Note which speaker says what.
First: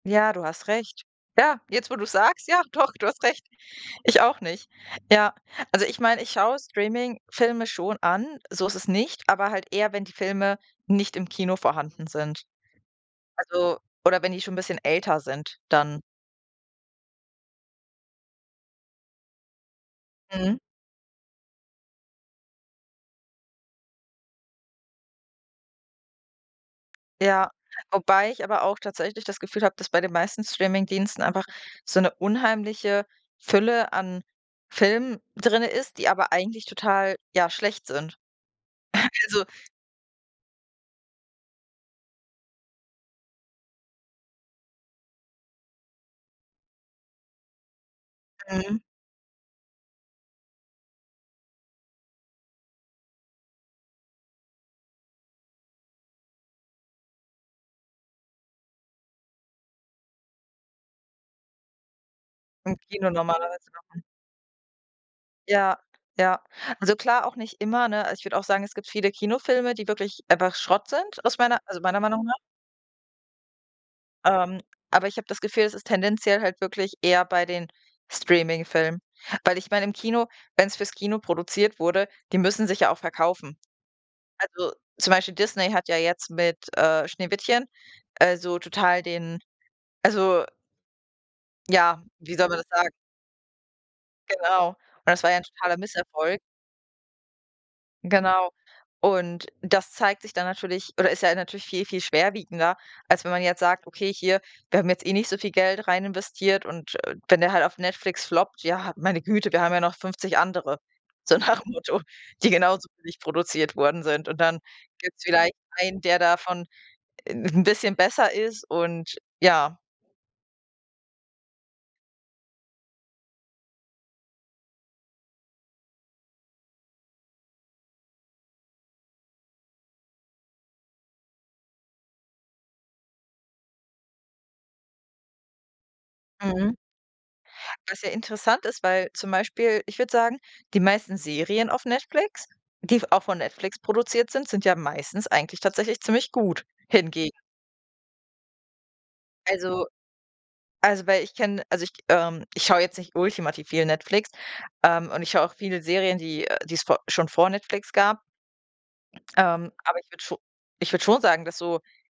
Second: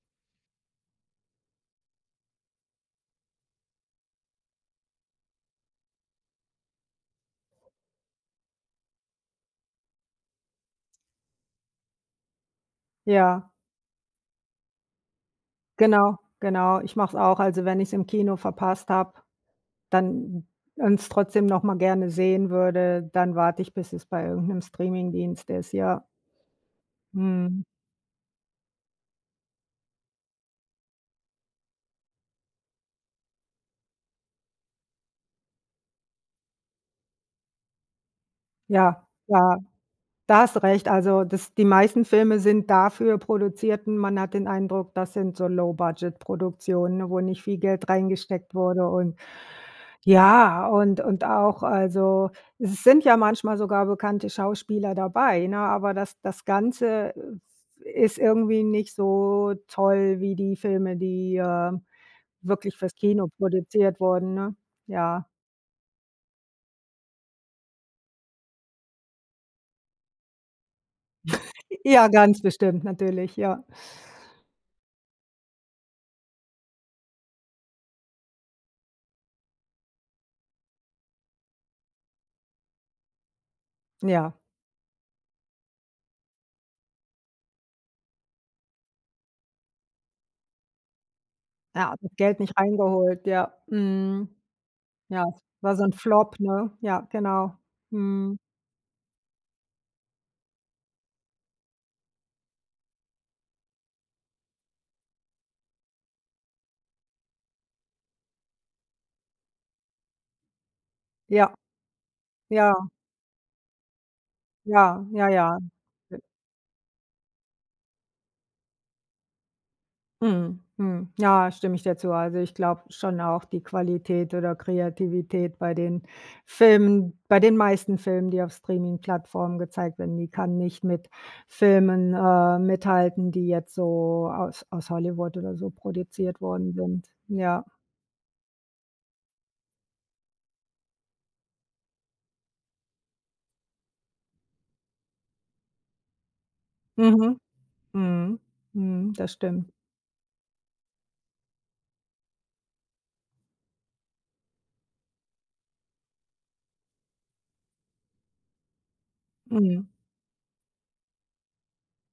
Speaker 1: Ja, du hast recht. Ja, jetzt, wo du es sagst, ja, doch, du hast recht. Ich auch nicht. Ja, also, ich meine, ich schaue Streaming-Filme schon an, so ist es nicht, aber halt eher, wenn die Filme nicht im Kino vorhanden sind.
Speaker 2: Ja.
Speaker 1: Also, oder wenn die schon 'n bisschen älter sind dann.
Speaker 2: Genau, genau. Ich mache es auch. Also, wenn ich es im Kino verpasst habe, dann
Speaker 1: Mhm.
Speaker 2: und es trotzdem noch mal gerne sehen würde, dann warte ich, bis es bei irgend 'nem Streamingdienst ist, ja.
Speaker 1: Ja,
Speaker 2: Mhm.
Speaker 1: wobei ich aber auch tatsächlich das Gefühl habe, dass bei den meisten Streamingdiensten einfach so 'ne unheimliche Fülle an Filmen drin ist, die aber eigentlich total, ja, schlecht sind.
Speaker 2: Ja,
Speaker 1: Also
Speaker 2: ja. Da hast du recht. Also, das die meisten Filme sind dafür produzierten. Man hat den Eindruck, das sind so Low Budget Produktionen, wo nicht viel Geld reingesteckt
Speaker 1: Mhm.
Speaker 2: wurde und ja und und auch also, es sind ja manchmal sogar bekannte Schauspieler dabei, ne? Aber das das Ganze, äh, ist irgendwie nicht so toll wie die Filme, die, äh, wirklich
Speaker 1: Im
Speaker 2: fürs
Speaker 1: Kino
Speaker 2: Kino
Speaker 1: normalerweise
Speaker 2: produziert
Speaker 1: kommen.
Speaker 2: wurden, ne? Ja.
Speaker 1: Ja, ja. Also, klar auch nicht immer, ne? Also, ich würde auch sagen, es gibt viele Kinofilme, die wirklich einfach Schrott sind aus meiner also, meiner
Speaker 2: Ja,
Speaker 1: Meinung nach.
Speaker 2: ganz bestimmt natürlich, ja.
Speaker 1: Ähm, aber ich habe das Gefühl, es ist tendenziell halt wirklich eher bei den Streaming-Filmen, weil ich meine im Kino wenn es fürs Kino produziert wurde, die müssen sich ja auch verkaufen.
Speaker 2: Ja.
Speaker 1: Also, zum Beispiel Disney hat ja jetzt mit, äh, Schneewittchen, äh, so total den also
Speaker 2: Ja,
Speaker 1: ja, wie
Speaker 2: Geld
Speaker 1: soll man
Speaker 2: nicht
Speaker 1: das sagen?
Speaker 2: reingeholt, ja. Mhm.
Speaker 1: Genau. Und das
Speaker 2: Ja,
Speaker 1: war ja 'n
Speaker 2: war
Speaker 1: totaler
Speaker 2: so 'n Flop,
Speaker 1: Misserfolg.
Speaker 2: ne? Ja, genau. Mhm.
Speaker 1: Genau. Und das zeigt sich dann natürlich oder ist ja natürlich viel, viel schwerwiegender, als wenn man jetzt sagt: „Okay, hier, wir haben jetzt eh nicht so viel Geld rein investiert und, äh, wenn der halt auf Netflix floppt, ja, meine Güte, wir haben ja noch 50 andere", so
Speaker 2: Ja.
Speaker 1: nach dem Motto, die
Speaker 2: Ja.
Speaker 1: genauso billig produziert worden sind. Und dann
Speaker 2: Ja,
Speaker 1: gibt es
Speaker 2: ja,
Speaker 1: vielleicht
Speaker 2: ja.
Speaker 1: einen, der davon 'n bisschen besser ist und ja.
Speaker 2: Mhm. Mhm. Ja, stimme ich dir zu. Also, ich glaube schon auch die Qualität oder Kreativität bei den Filmen bei den meisten Filmen, die auf Streaming-Plattformen gezeigt werden, die kann nicht mit Filmen, äh, mithalten, die jetzt so aus aus Hollywood oder so produziert worden
Speaker 1: Mhm.
Speaker 2: sind, ja.
Speaker 1: Was ja interessant ist, weil zum Beispiel ich würde sagen, die meisten Serien auf Netflix, die v auch von Netflix produziert sind, sind ja meistens eigentlich tatsächlich ziemlich gut hingegen.
Speaker 2: Mhm. Mhm. Mhm. Das stimmt.
Speaker 1: Also also, weil ich kenne, also, ich, ähm ich schaue jetzt nicht ultimativ viel Netflix, ähm, und ich schaue auch viele Serien, die, äh, die es vo schon vor Netflix gab ähm,
Speaker 2: Mhm.
Speaker 1: aber ich würde scho ich würde schon sagen, dass so